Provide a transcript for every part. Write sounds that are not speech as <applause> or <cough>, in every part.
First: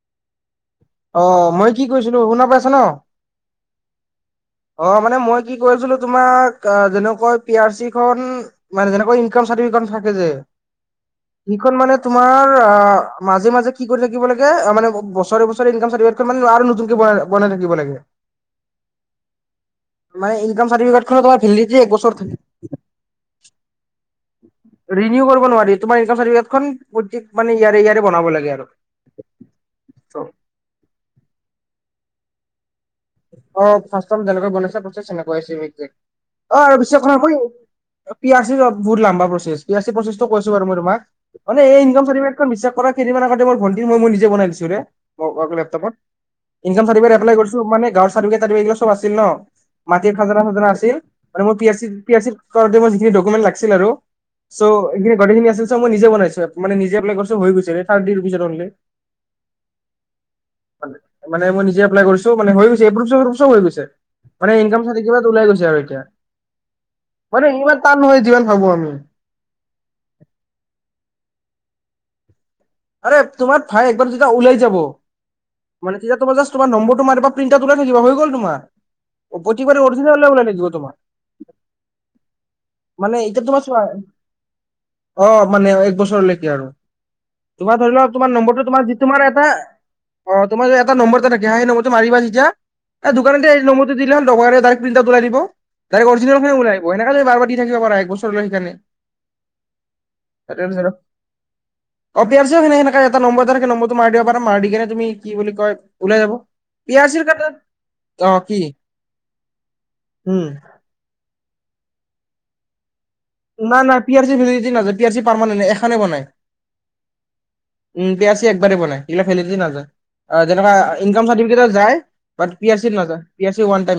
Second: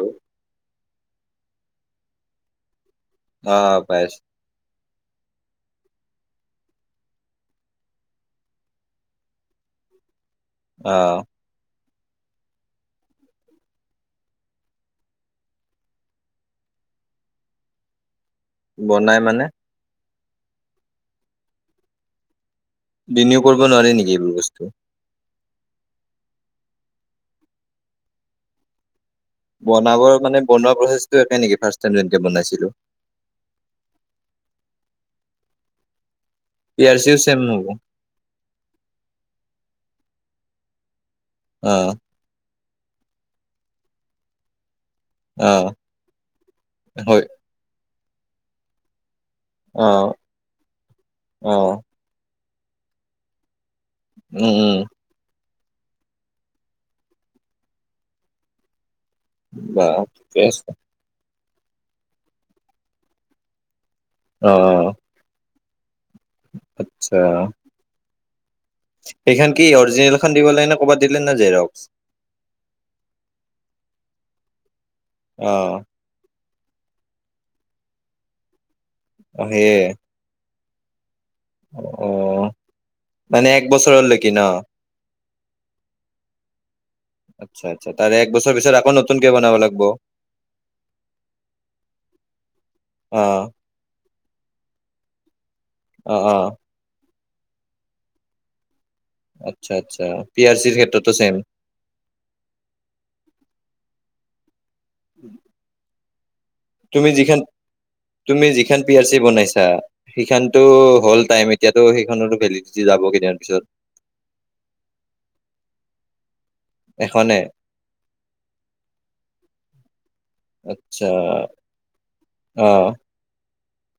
অ'। অ', মই কি কৈছিলো শুনা পাইছ ন'? অ পাইছো। অ', মানে মই কি কৈ আছিলোঁ তোমাক অ', যেনেকৈ পি আৰ চি খন মানে যেনেকৈ ইনকাম চাটিফিকেট থাকে যে অ সেখন মানে। তোমাৰ মাজে মাজে কি কৰি থাকিব লাগে, অ', মানে বছৰে বছৰে ইনকাম চাৰ্টিফিকেটখন মানে আৰু নতুনকে বনাই থাকিব লাগে। বনাই মানে? মানে ইনকাম চাৰটিফিকেট খন তোমাৰ ভেলিদিতী এক বছৰ থাকে। বিনিউ কৰিব নোৱাৰি নেকি এইবোৰ বস্তু? আৰু তোমাৰ ইনকম চাৰ্টিফিকেট প্ৰতিক মানে ইয়াৰে ইয়াৰে বনাব লাগে আৰু। বনাবৰ মানে বনোৱা প্ৰচেছটো একে নেকি ফাৰ্ষ্টটে যেনেকে বনাইছিলো? অ', ফাৰ্ষ্টটত যেনেকে বনাইছা প্ৰচেছ তেনেকুৱাই ছেম এক্সেক্ত। অ', আৰু পি আৰ বিশ্বাস চিও চেম হ'ব <unintelligible> পি আৰ চি বহুত লম্বা প্ৰচেছ। পি আৰ চি প্ৰচেছটো কছো বাৰু মই তোমাক, মানে অ এই ইনকাম চাৰ্টিফিকেটখন বিশ্বাস <unintelligible> ভণ্টি এ মই নিজে বনাই দিছোঁ ৰে। অ টপত ইনাৰিকট হয় এপলাই কৰিছো। মানে চাৰ্টিফিকেট এপ্লাই কৰিছো তাৰ মানে গাঁৱৰ চাৰ্টিফিকেট চব আছিল ন। অ মাটিৰ খাজানা খাজনা আছিল, মানে অ মোৰ P R C, P R C <unintelligible> যিখিনি ডকুমেণ্ট লাগিছিল আৰু। উম উম চ' এইখিননে গোটেইখিনি আছিল। মই নিজে বনাইছো, মানে নিজে এপ্লাই কৰিছো হৈ গৈছে, <unintelligible> <unintelligible> ঠিকে আছে মানে মই নিজে এপ্লাই কৰিছো, মানে হৈ গৈছে এপ্ৰোভ এপ্ৰোভ চব হৈ গৈছে, অ মানে ইনকাম চাৰ্টিফিকেট ওলাই গৈছে আৰু। <unintelligible> আচ্ছা মানে ইমান টান নহয় যি সেইখন কি অৰিজিনেলখন দিব লাগেনে ক'ৰবাত দিলে না জেৰক্স? আৰে তোমাৰ ভাই একবাৰ যেতিয়া ওলাই যাব, অ মানে তেতিয়া তোমাৰ জাছ তোমাৰ নম্বৰটো মাৰিবা প্ৰিন্ট আউট ওলাই থাকিব হৈ গ'ল তোমাৰ। অ প্ৰতিবাৰে অৰিজিনেল ওলাই থাকিব তোমাৰ। আহ, এতিয়া মানে তোমাৰ এক চোৱা বছৰলৈকি ন? অ', মানে এক বছৰলৈকে আৰু, আচ্ছা তোমাৰ আচ্ছা ধৰি লওক তাৰে এক তোমাৰ বছৰ নম্বৰটো পিছত আকৌ তোমাৰ নতুনকে এটা বনাব লাগব অ', তোমাৰ যে এটা নম্বৰ যে থাকে, সেই নম্বৰটো মাৰিবা যেতিয়া অ দোকানতে এই নম্বৰটো দিলে হ <unintelligible> ডাইৰেক্ট প্ৰিণ্ট আউট ওলাই দিব, ডাইৰেক্ট অ অ অৰিজনেল খন ওলাই দিব, এনেকা তুমি বাৰে বাৰে দি থাকিব পাৰা একবছৰ। <unintelligible> আচ্ছা আচ্ছা, পি আৰ চিৰ ক্ষেত্ৰতো ছেম। অ' পি আৰ চি তেনে এটা নম্বৰ এটা নম্বৰ। <unintelligible> তুমি কি বুলি কয় ওলাই যাব, তুমি যিখন <unintelligible> তুমি কি যিখন পিয়াৰ চি বনাইছা, উম। সিখানতো হ'ল টাইম। এতিয়াতো, সেইখনৰো ভেলিডিটি যাবগে। ইমান আৰ P R C <unintelligible> P R C permanent এখান বনাই। এখনে। উম, পি আৰ চি একবাৰেেই বনাই, ইয়াৰ ভেলিদিটি নাযায়। অ', যেনেকে আচ্ছা ইনকাম চাৰ্টিফিকেটৰ যায়, বাট অ পি আৰ চিৰ নাযায়, P R C one time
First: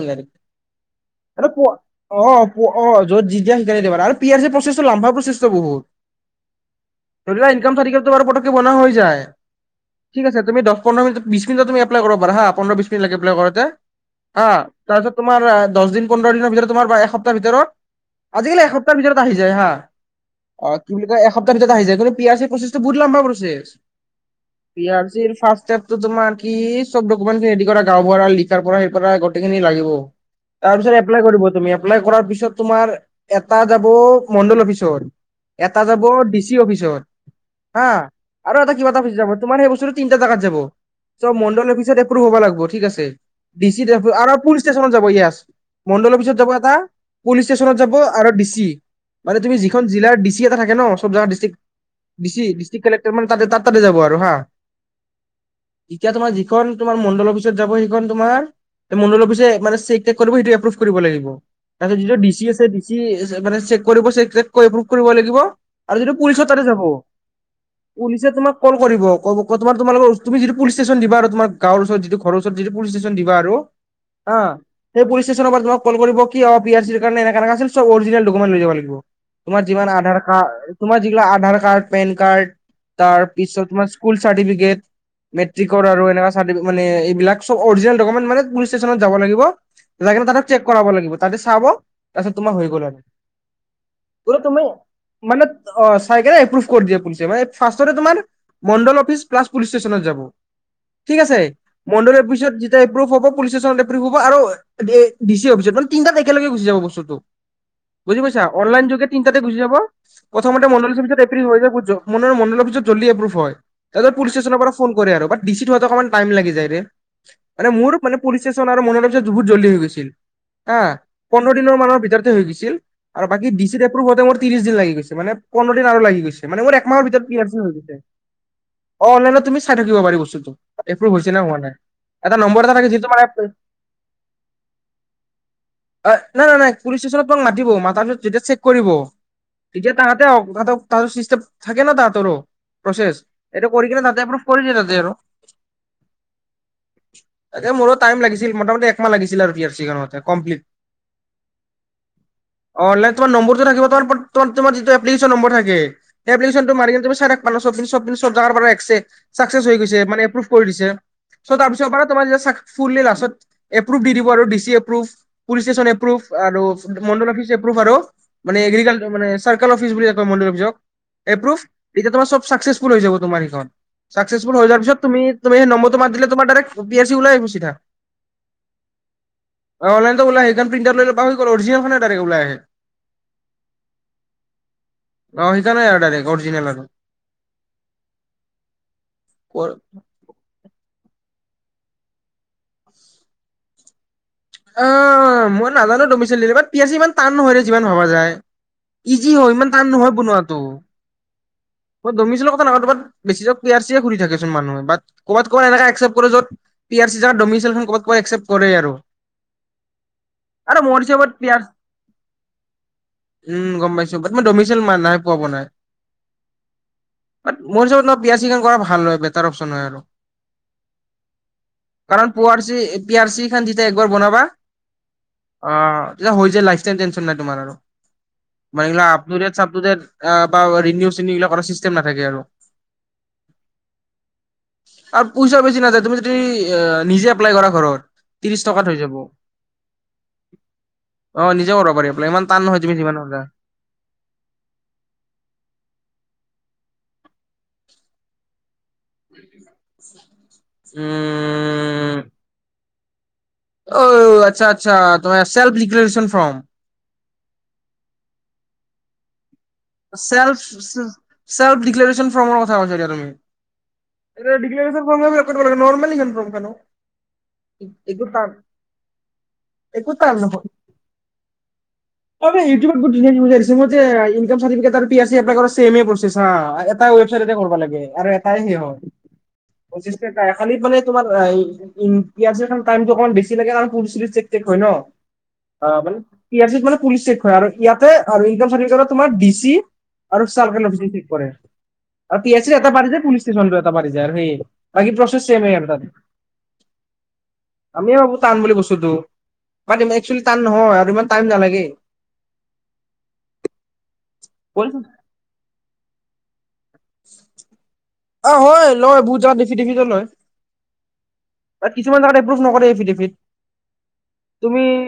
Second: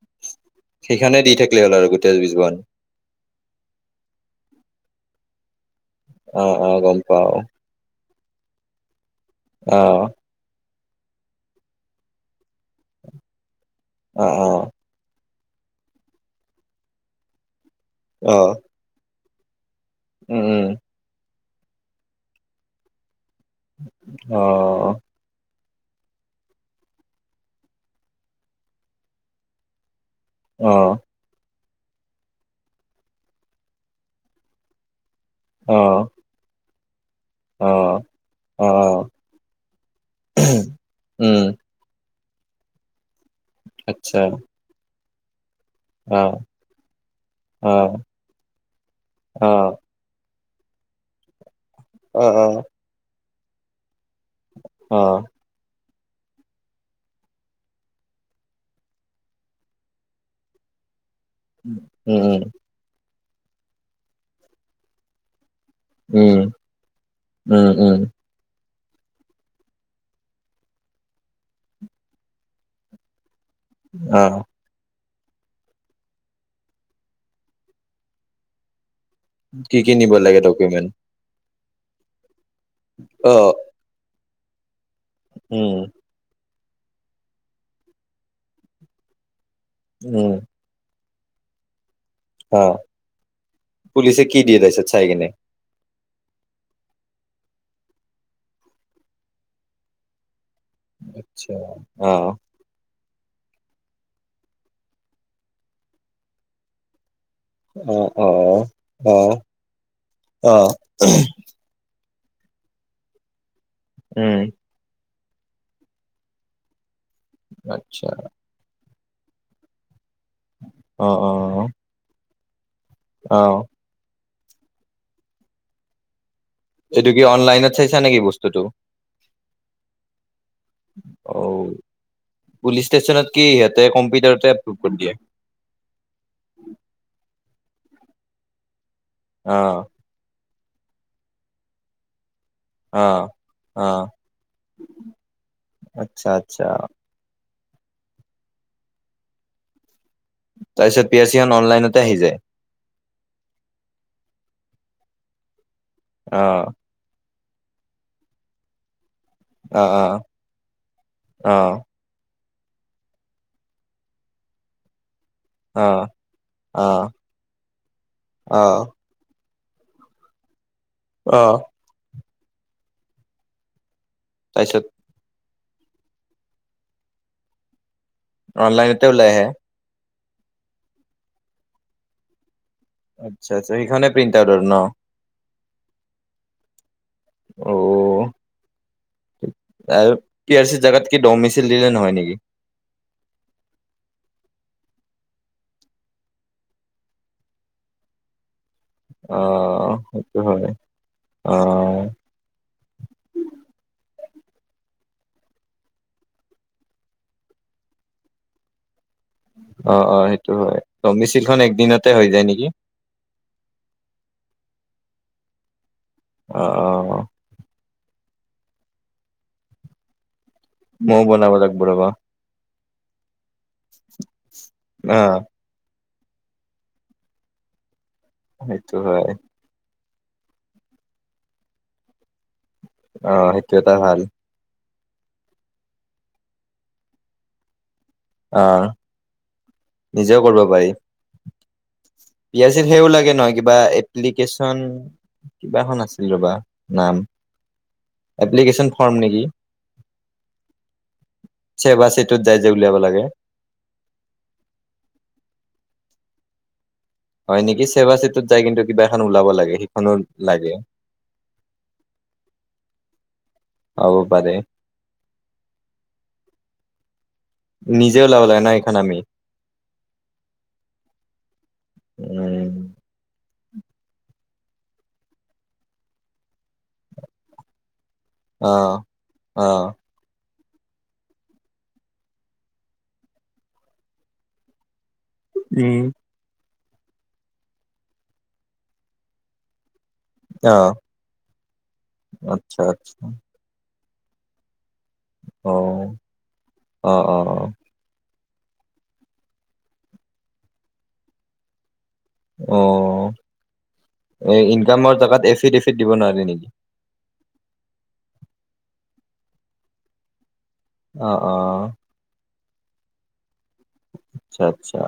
সেইখনে দি <unintelligible> থাকিলে প হ'ল আৰু গোটেই অ জীৱন প অ য'ত যিতিং কেনে দিবাৰ আৰু পি আৰ চি লম্ভা প্ৰচেছটো বহুত। অ', অ গম পাওঁ। াৰ ব হৈ য পন্ধ বিশ মত এপাই কৰাৰ হা <unintelligible> পোন্ধৰ বিশ মিনিট লাগে বোলে ঘৰতে অ হ অ তাৰপিছত। তোমাৰ দহ দিন পোন্ধৰ দিনৰ ভিতৰত তোমাৰ বা এসপ্তাহ ভিতৰত অ আজিকালি এসপ্তাহ ভিতৰত আহি যায় হা উম উম অ তু বুলি কয় এসপ্তাহৰিতৰত আহি যায় কিন্তু পিয়াছৰ প্ৰচছটো বহুত লম্বা প অ আৰ চিৰ ফাৰ্ষ্ট। তোমাৰ কি চব দকুমেণ্ট কৰা ৰেডী গাওঁবুঢ়া আৰু লিখাৰ পৰা পৰা গোটেইখিনি লাগিব। অ তাৰপিছত এপ্লাই কৰিব তুমি এপ্লাই কৰ পিছত তোমাৰ এটা যাব মণ্ডল অফিচত অ এটা যাব ডিচি অফিচত। অ হা আৰু অ এটা কিবা এটা অফিচত যাব তোমাৰ সেই বস্তু তিনিটা জোগাত যাব চ' উম মণ্ডল অফিচত। পূৰফ হ'ব লাগিব। ঠিক আছে ডি চি আচ্ছা ষ্টেচনত যাবয়। মণ্ডল অ অফিচত যাব এটা পুলিচ অ ষ্টেচনত যাব আৰু ডিচি মানে অ তুমি যিখন জিলাৰ ডি চি এটা থাকে ন' চব জাগাত ডিষ্ট্ৰিক, অ অ ডি চি ডিষ্ট্ৰিক কালেকটৰ মানে তাৰ তাতে যাব আৰু। আহ তেতিয়া তোমাৰ যিখন তোমাৰ মণ্ডল অফিচত যাব সেইখন তোমাৰ। মণ্ডল অফিছে মানে চেক টেক কৰিব সেইটো এপ্ৰুভ কৰিব লাগিব। তাৰিছত যিটো উম ডিচি আছে ডি চি মানে চেক কৰিব চেক কৰোঁ বুক কৰিব লাগিব। আৰু যদিটো উম পুলিচৰ তাতে যাব উম উম উম পুলিচে তোমাক কল কৰিব ক তোমাৰ তোমোকৰ তুমি পুলিচ ষ্টেচন দা তোমাৰ গাঁৰ চৰত যিটোৰ চৰত যিটোুলি ষ্টেচন দিবা আৰু আহ সেইুলি ষ্টেচনৰ পৰা তমাক কল কৰিব কি অ প আৰ চিৰ কাৰণ এনেণে আছিল চব অৰিজনেল ডকুমেণ্ট লৈ যাব লাগিব। তোমাৰ কি যিমান কি নিব আধাৰ লাগে কাৰ ডকুমেন্ট তোমাৰ যিগিলা Aadhaar card Aadhaar card, PAN card, তাৰ অ পিছত তোমাৰ স্কুল চাৰ্টিফিকেট মেট্ৰিক উম আৰু এনেকুৱা মানৱ এইবিলাক সব অৰিজিনাল ডকুমেণ্ট মানে পুলিচ ষ্টেচনত যাব লাগিব, যাই কিনে উম তাতে চেক কৰাব লাগিব। তাতে চাব তাৰপিছত তোমাৰ অ হৈ গ'ল ন পুলিচে বো কি দিয়ে তুমি তাৰপিছত চাই কিনে মানে অ। চাই এপ্ৰভ কৰি দিয়ে পুলিচ মে ফাৰ্ষ্ট তোমাৰ মণ্ডল অফিচ প্লাছ পুলিচ ষ্টেচনত যাব। ঠিক আছে আচ্ছা অ মন্দলৰ পিছত যেতিয়া এপেভ হ'ব আৰু ডি অফচত মানে তিনিটাত একেলগে গুচি যাব মানে বস্তুটো অ বুজি অ পৈছ অনলাইন যোগে অ তিটা দি ঘুচি যাব অ প্ৰথমতে মণ্ডলিৰ ভিতৰত এপ্ৰ হৈ যাব বুজ মনৰ মণ্ডলৰিত জলিদিএপোভ হয়। তাৰিছত পুলি উম ষ্টেচনৰ পৰা ফোন কৰে আৰু ডি চি থ হোৱাটো অকণমান টাইম লাগি যায় ৰে মান মোৰ আচ্ছা মানেুলি ষ্টেচন আৰু মনম বহুত জল্দি হৈ গৈছিল। আহ অ অ পোন্ধৰ দিনৰ মানৰ ভিতৰতে হৈ গৈছিল আৰু অ বাকী ডি চি এপ্ৰভহতে মোৰ। ত্ৰিশ দিন লাগি গৈছে মানে পোন্ধৰ দিন আৰু লাগি গৈছে। মানে মোৰ একমাহৰ এইটো কি ভিতৰত পি আৰ চি অনলাইনত হৈ গৈছে। চাইছা নেকি বস্তুটো অ অনলাইনত তুমি চাই থাকিব পাৰি বস্তুটো ত এপ্ৰুভ হৈছে অ নে হোৱা নাই। এটা নম্বৰ এটা পুলিচ থাকে যিটো মানে ষ্টেচনত কি ইহঁতে কম্পিউটাৰতে এপ্ৰুভ কৰি দিয়ে। অ নাই ন নাই পুলিচ ষ্টেচন তোমাক মাতিব মতাৰ পিছত যেতিয়া চেক কৰিব অ তেতিয়া তাহাতে হক তাহতক তাতে চিষ্টেম থাকে ন' তাহাতৰো। অ প্ৰচেছ এটো কৰি অ কিনে ততে পূৰফ কৰি দিলে ততে আৰু আচ্ছা আচ্ছা এ মোৰো টাইম লাগিছিল। মোটামটি একাহ লাগছিল আৰু পি আৰ চি খণতে তাৰপিছত পি আৰ চি এখন অনলাইনত‌ অলাইন তোম নম্বৰটো থাকিবোমাৰ যিটোপ্লিকেশন নম্বৰ থাকে অ এপ্ললিকেশনটো মাৰি কি তুম চ এক প চব চব চব জাগাৰ পৰা একছে। চাকচেচ হৈ অ গৈছে অ মানে এপৰুভ কৰি দিছে, অ চ' তাৰপিছত পৰা তোমাৰ মানে ফুল লাষ্টত এপ্ৰুভ দি দিব আৰু ডি চি এপ্ৰুভ পুলিচ অ ষ্টেচন এপ্ৰুভ আৰু অ মণ্ডল অফিচ এপ্ৰুফ আৰু মানে অ এগ্ৰিকালাৰ মানে চাৰ্কেল অফিচ বুলি কয় মণ্ডল অফিচক। অ এপ্ৰুভ, এতিয়া তোমাৰ চব চাকচ্চেছফুল হৈ যাব তোমাৰ এইখন, চাকচ্চেছফুল হৈ যোৱাৰ তাৰপিছত পিছত তুমি তোমাৰ সেই নম্বৰটো মাৰিল তোমাৰ ডাইৰে্ পি আৰ ওলাই আহিব। অনলাইনতে ওলাই আহে। ওলাই অনলাইনতে সেইখন পিণ্টাৰ ল'ব হৈ গ'ল অৰিজনেনোই ওলাই আহে। আচ্ছা আচ্ছা সেইখনেে প্ৰিণ্ট আউট আৰু ন অ সেইকাৰণে নাই ডাইৰেক্ট অৰিজিনেল আৰু অ' আৰু কি আছে জেগাত? কি দম মিছিল দিলে নহয় নেকি। অ' মই নাজানো তুমি চ পিচি ইমান টান নহয় যিমান ভবা যায় ইজি হয় ইমান টান অ' নহয় সেইটো বনোৱাাতটো হয়। অ' দমিচিলেলৰ কথা নাজানো কৰবাত বেছিকৈ পিয়াৰ্চি খুলি থাকে চোন বেছিভাগ মানুহে পি আৰ চি যাৰ ডমিচিয়েলখন ক'বাত একচেপ্ট কৰে আৰু অ- অ সেইটো আৰু হয় মোৰ ত হিচাপত পি মিছিলখন আৰ একদিনতে হৈ যায় নেকি উম গম পাইছো। দমিচিয়েল নাই পোৱাা পোৱা নাই অ' অ' মোৰ হিচাপত বিয়া চিকন কৰা ভাল হয় বেটাৰ অপশচন হয় আৰু। ম বনাব লাগিব ৰবা। পিয়াৰ চি খান দিয়া একবাৰ বনাবা অ' অ হৈ যায় লাইফ টাইম টেনচন নাই তোমাৰ, সেইটো হয়। আপলোডেড চাপলোদেড বা ৰিনিউচ্ বিলাক চিষ্টেম নাথাকে আৰু অ 'সেইটো এটা ভাল আৰু পইচা বেছি নাযায় তুমি যদি নিজে এপ্লাই কৰা ঘৰত ত্ৰিশ অ' টকাত হৈ যাব নিজেও কৰিব পাৰি অ নিজে কৰিব পাৰি এপ্লাই ইমান টান নহয় পীয়াৰ্চি তুমি সেও যিমান লাগে সোধা নহয় কিবা এপ্লিকেচন কিবাখন আছে ৰবা ফৰ্ম নেকি চবা উম চিটত যাই যে উলিয়াব লাগে। অ'ও আচ্ছা আচ্ছা, তোমাৰ চেল্ফ ডিক্লোৰচন ফ্ৰম। হয় নেকি? চেৱা চিটত যাই কিন্তু কিবা এখন ওলাব লাগে। সেইখনো চেল্ফ লাগে চেল্ফ দিক্লাৰেচন ফৰ্মৰ কথা ক দিয়া তুমি হ'ব পাৰে। <inaudible> নিজে একো ওলাব টান লাগে ন এইখন আমি একো আৰু ন ত ইউটিউব উম গ বুজাইছ এটা ৱবট লাগে আৰু এটাই সিহ অ', অ'। পঁচিছ <inaudible> খালি মানে তোমাৰ অমান বেছি লাগে কাৰছিলেক হয় ন। অ' মানে পি আৰ চিত মানে পুলিচ চেক আৰু ইয়াতে আৰু ইনকম চাৰ্টিফিকেটত তোমাৰ ডিচি আৰু অ', চালক ঠিক কৰে আৰু আচ্ছা এটা বাঢ়ি যায় আচ্ছা পুলি ষ্টচন এটা বাাৰি যায় আৰু সেই। বাকী, প্ৰচেছ চেম আৰু অ'। অ', অ', তাৰে টান বুলি বস্তুতটো মানে একচুৱেলী টান নহয় আৰু ইমান টাইম নালাগে অ' এ ইনকামৰ জেগাত এফিডেফট দিব নোৱাৰে নেকি অ হয় লয় বহুত জেগাত দেফিদেফিটো লয় অ -অ- অ আৰু <inaudible> <unintelligible> আচ্ছা আচ্ছা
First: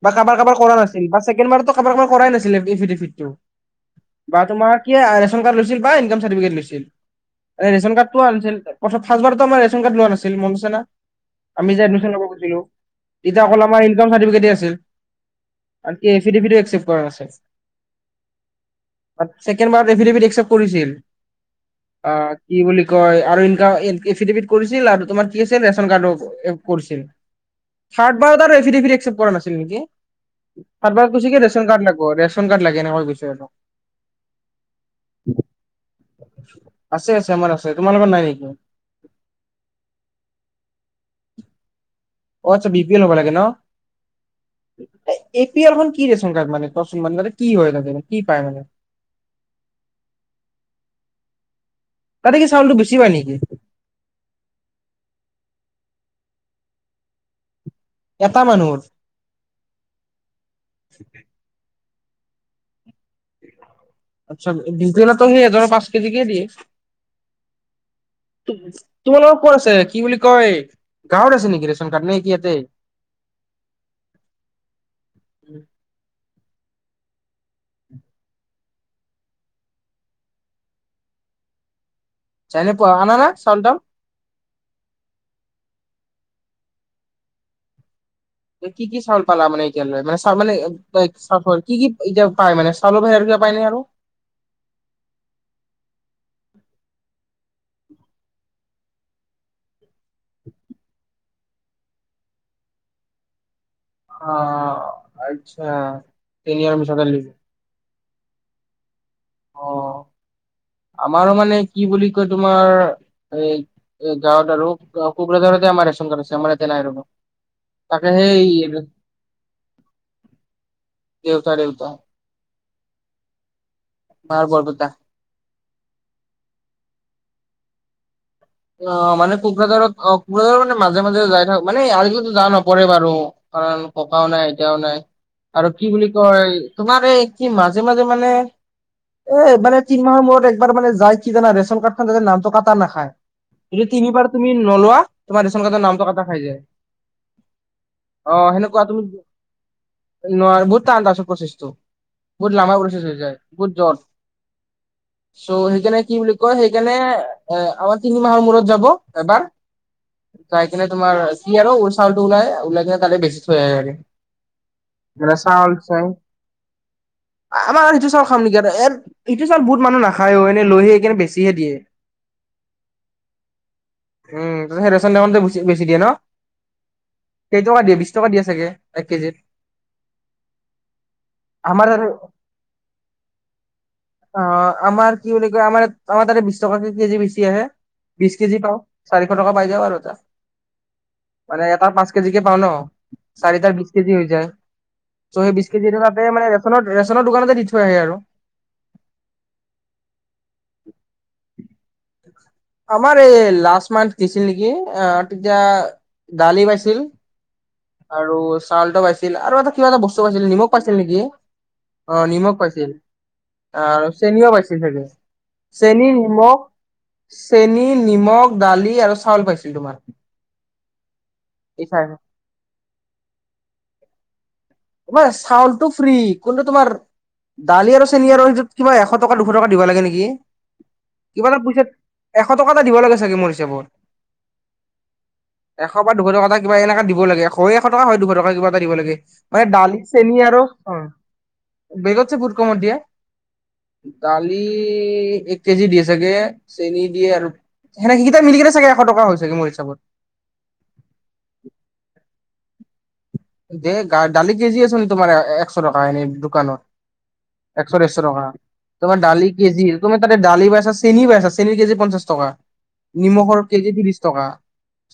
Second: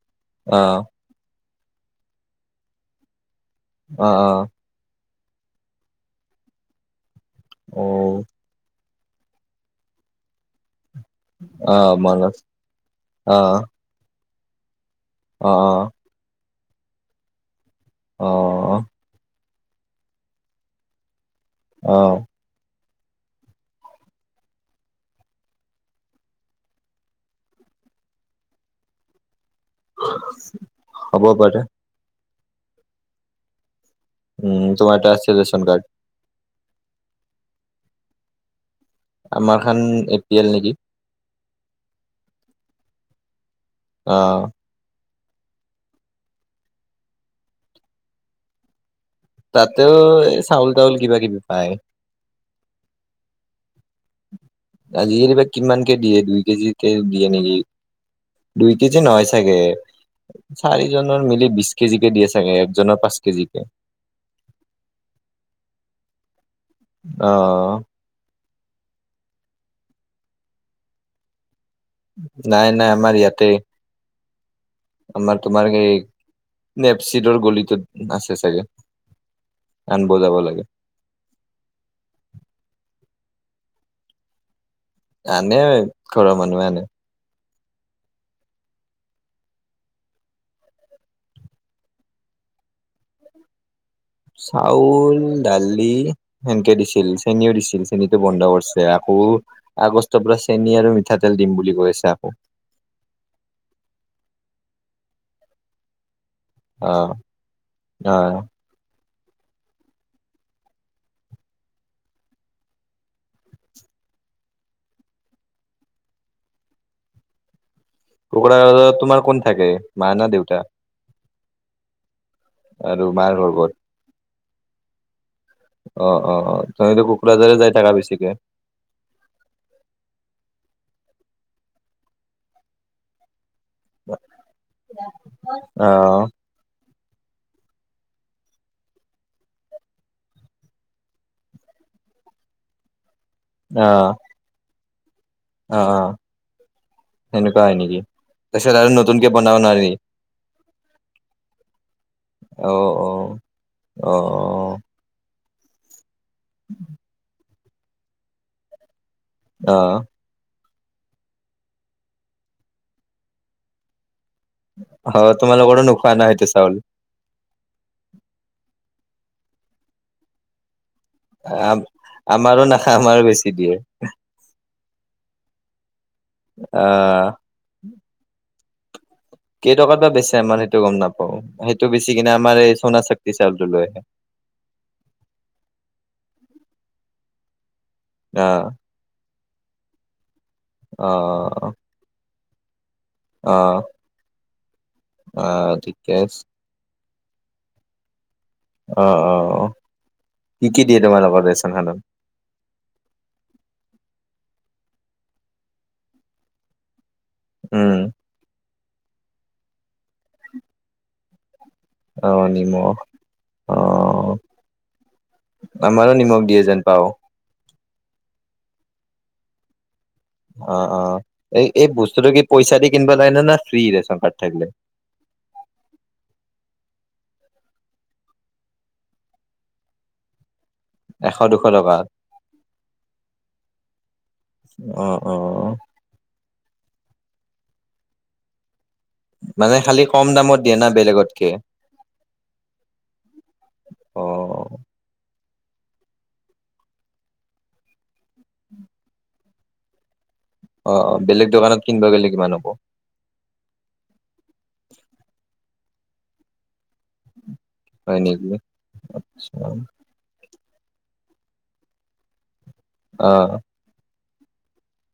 বা কাৰাবাৰ কাৰাবাৰ কৰা অ', নাছিল বা ছেকেড বাৰতো কাৰ কাৰাৰ কৰাই নাছিলেফ এফটো অ', বা অ', তোমাৰ কি ৰেচন কাৰ্ড লৈছিল বা ইনক চাৰট লৈ ৰেচন কাৰ্ডটো অ', আনিছিল ফাৰ্ষ্টবাৰত টো আমাৰ ৰেচন কাৰ্ড লোৱা নাছিল মনত আছে নে। আমি যে অ', এডমিছন লব মনত গৈছিলোঁ, তেতিয়া অ', অকল আমাৰ ইনকাম চাৰ্টিফিকেট দিয়া আছিল। অ', অ', আৰু কি এফিডেভিটও একচেপ্ট কৰা নাছিল? অ' ছেকেণ্ড বাৰত এফিডেভিট একচেপ্ত কৰিছিল। আ কি বুলি কি কয় আৰু এফিডেফিট কৰিছিল আৰু তোমাৰ কি আছিল ৰেচন কাৰ্ডো কৰিছিল থাৰ্ড বাৰ <inaudible> একেপ্ট কৰা নাছে ছিল নেকি তাৰ পৰা হ'ব কৈছে কি পাৰে ৰেচন কাৰ্ড লাগিব, ৰেচন কাৰ্ড লাগে এনেকৈ কৈছে আৰু উম, তোমাৰ এটা আছে ৰেছন কাৰ্ড। আছে, আছে আমাৰ আছে তোমালোকৰ নাই নেকি আমাৰ খন এ পি এল নেকি? অ' আচ্ছা, বি পি এল হ'ব লাগে ন। অ', এ পি এলখন কি ৰেচন কাৰ্ড মানে ত মানে মানে কি হয় কি পায় মানে। তাতেও এই চাউল তাউল কিবা কিবি পায়। তাতে কি চাউলটো বেছি পায় নেকি আজিকালি বা কিমানকে দিয়ে দুই কেজি কে দিয়ে নেকি? এটা দুই মানুহৰ কে যে নহয় চাগে চাৰিজনৰ মিলি বিশ কেজি কে দিয়ে চাগে একজনৰ পাঁচ কেজি কে। আচ্ছা, ডিকেলাটোৱেই সেই ধৰ পাঁচ কেজি কে দিয়ে। অহ'। তোমালোকৰ কত আছে কি বুলি কয় গাঁৱত আছে নেকি ৰেচন কাৰ্ড নে কি ইয়াতে নাই নাই আমাৰ ইয়াতে, আমাৰ তোমাৰ হেই নেপচিটোৰ গলিটোত আছে চাগে আন বজাব লাগে। জাই নাপোৱা আনা না চাউল টাউল আনে ঘৰৰ মানুহে আনে কি কি চাউল পালা মানে এতিালৈ মানে মানে কি কি এতিয়া পায় মে চাউলৰ ভাহ পাই নে আৰু চাউল দালি সেনকে দিছিল চেনীও দিছিল চেনীটো বন্ধ কৰিছে। আ আকৌ আগষ্টৰ পৰা চেনি আৰু মিঠাতেল দিম বুলি কৈ আছে আকৌ অ আচ্ছা চেনি আৰু অ মিঠাতেল দিব অ অ'। আমাৰো মানে কি বুলি কয় তোমাৰ এ এ গাঁৱত আৰু কোকোৰাঝাৰতে আমাৰ ৰেচ ছন আছে আমাৰ এয়াতে নাই আৰু কোকোৰাঝাৰত তোমাৰ কোন থাকে মা না দেউতা দেউতা দেউতা আৰু মাৰ ঘৰ কত মাৰ বৰপেটা অ অ অ তহতো কোকৰাঝাৰে যাই থাকা বেছিকে অ মানে কোকৰাঝাৰত অ কোকৰাঝাৰত মানে মাজে মাজে যাই থাক মানে আজিকালিতো যাও নপৰে বাৰু কাৰণ ককাও নাই আইতাও নাই আৰু অ কি বুলি কয় তোমাৰ এই কি মাজে মাজে মানে এ মানে তিনি মাহৰ মূৰত একবাৰ মানে যায় কি জানা ৰেচন কাৰ্ডখন ততে নামটো কাটা নাখায় যদি অ তিনিবাৰ তুমি নলোৱা তোমাৰ ৰেচন কাৰ্ডৰ অ অ নামটো কাটা খায় যায় সেনেকুৱা হয় নেকি তাৰপাছত আৰু নতুনকে বনাব নোৱাৰি নোৱাৰ বহুত তান আছে প্ৰচেছটো বহুত অ লাম্বা প্ৰচেছ অ হৈ যায় গুড জব। অ চ' সেইকাৰণে কি বুলি কয় সেইকাৰণে এ আমাৰ তিনি মাহৰ মূৰত যাব এবাৰ অ চাই কিনে তোমাৰ কি চিয়াৰৰ উল চাউলটো ওলাই ওলাই কিনে তাতে বেছি থৈ যায় আহেগে। অ ম চাউল তোমালোকৰো চাই, নোখোৱা ন সেইটো চাউল? আমাৰ সেইটো চাউল খাম নেকি আৰু। এ ইটো চাউল বহুত মানুহে নাখায় অ এনেই লৈহে আমাৰো নাখা উমেই ৰেচন দ বেছি দিয়ে ন। আহ কেই টকা দিয়ে বিশ টকা দিয়ে চাগে এক কেজিত। কেইটকাত বা বেছে আমাৰ সেইটো গম নাপাও আমাৰ সেইটো আৰু বেচি কিনে আমাৰ এই চনা চক্তি চাউলটো লৈ আহে। অ আমাৰ কি বুলি কয় আমাৰ আমাৰ ততে বিশ টকাত কেজি বেছি আহে, বিছ কেজি আহ পাও, চাৰিশ টকা পাই যাওঁ আৰু এটা। অ মানে এটা পাঁচ কেজিকে পাও ন'। অ চাৰিটাৰ বিশ কেজি হৈ যায়, ত' অ সেই বিছ কেজি ঠিকে থকা আছে। মানে ৰেনত ৰেচনৰ দোকানতে দি থৈ আহে আৰু। অ -অ -অ কি কি দিয়ে তোমাৰ লগত ৰেচন সাধন <inaudible> আমাৰ এই লাষ্ট মান্থ দিছিল নেকি আহ তেতিয়া, দালি পাইছিল। উম আৰু চাউলটো পাইছিল আৰু এটা কিবা এটা বস্তু পাইছিল, নিমখ পাইছিল নেকি? অ নিমখ পাইছিল অ আৰু চিনিও পাইছে চাগে, চেনী, আমাৰো নিমখ। দিয়ে যেন পাও। চেনী, নিমখ, দালি আৰু চাউল পাইছিল তোমাৰ। অ অ এই এই বস্তুটো কি পইচা দি কিনিব লাগে না না ফ্ৰী ৰেচন কাৰ্ড থাকিলে তোমাৰ চাউলটো ফ্ৰী কোনটো তোমাৰ দালি আৰু চেনি আৰু সেইটোত কিবা এশ টকা দুশ টকা দিব লাগে নেকি এশ কিবা এটা দুশ পইচা টকা এশ টকা এটা দিব লাগে চাগে মোৰ হিচাপত। অ অ অ এশ বা দুশ টকা এটা কিবা এনেকা দিব লাগে এশ টকা হয় দুশ টকা কিবা এটা দিব লাগে মানে খালি ডালিৰ কম চেনি দামত আৰু দিয়ে না অ বেলেগতকে বেগছে বহুত কমত দিয়ে অ ডালি এক কেজি দিয়ে চাগে চেনি দিয়ে আৰু সেনেক কেইটা মিলি কেনে চাগে এশ টকা হয় চাগে মোৰ হিচাপত অ অ বেলেগ দোকানত কিনিব গেলে কিমান হ'ব দে গা দালি কেজি আছনি তোমাৰ একশ টকা এনেই দোকানত একশ ডেৰশ হয় টকা নেকি তোমাৰ ডালি অ কেজি তুমি ততে ডালি পাই ছা চেনি পাইছা আছা চেনীৰ কেজি পঞ্চাশ টকা অ নিমখৰ কেজি ত্ৰিশ টকা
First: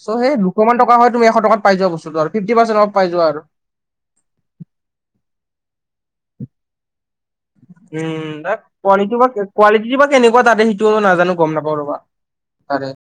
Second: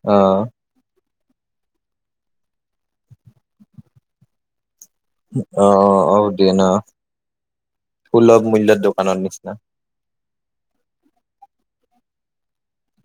চ' অ সেই দুশমান টকা হয় তুমি এশ টাত পাই যোৱা বস্তুটো ফিফটি পাৰ্চে অফ পাই যোৱা আৰু অ আও দে না উম ত কাৱালিটি বা নিচিনা কোৱালিটি বা কেনেকুৱা তাতে সেইটো নাজানো গম নাপাওঁ ৰবা আৰে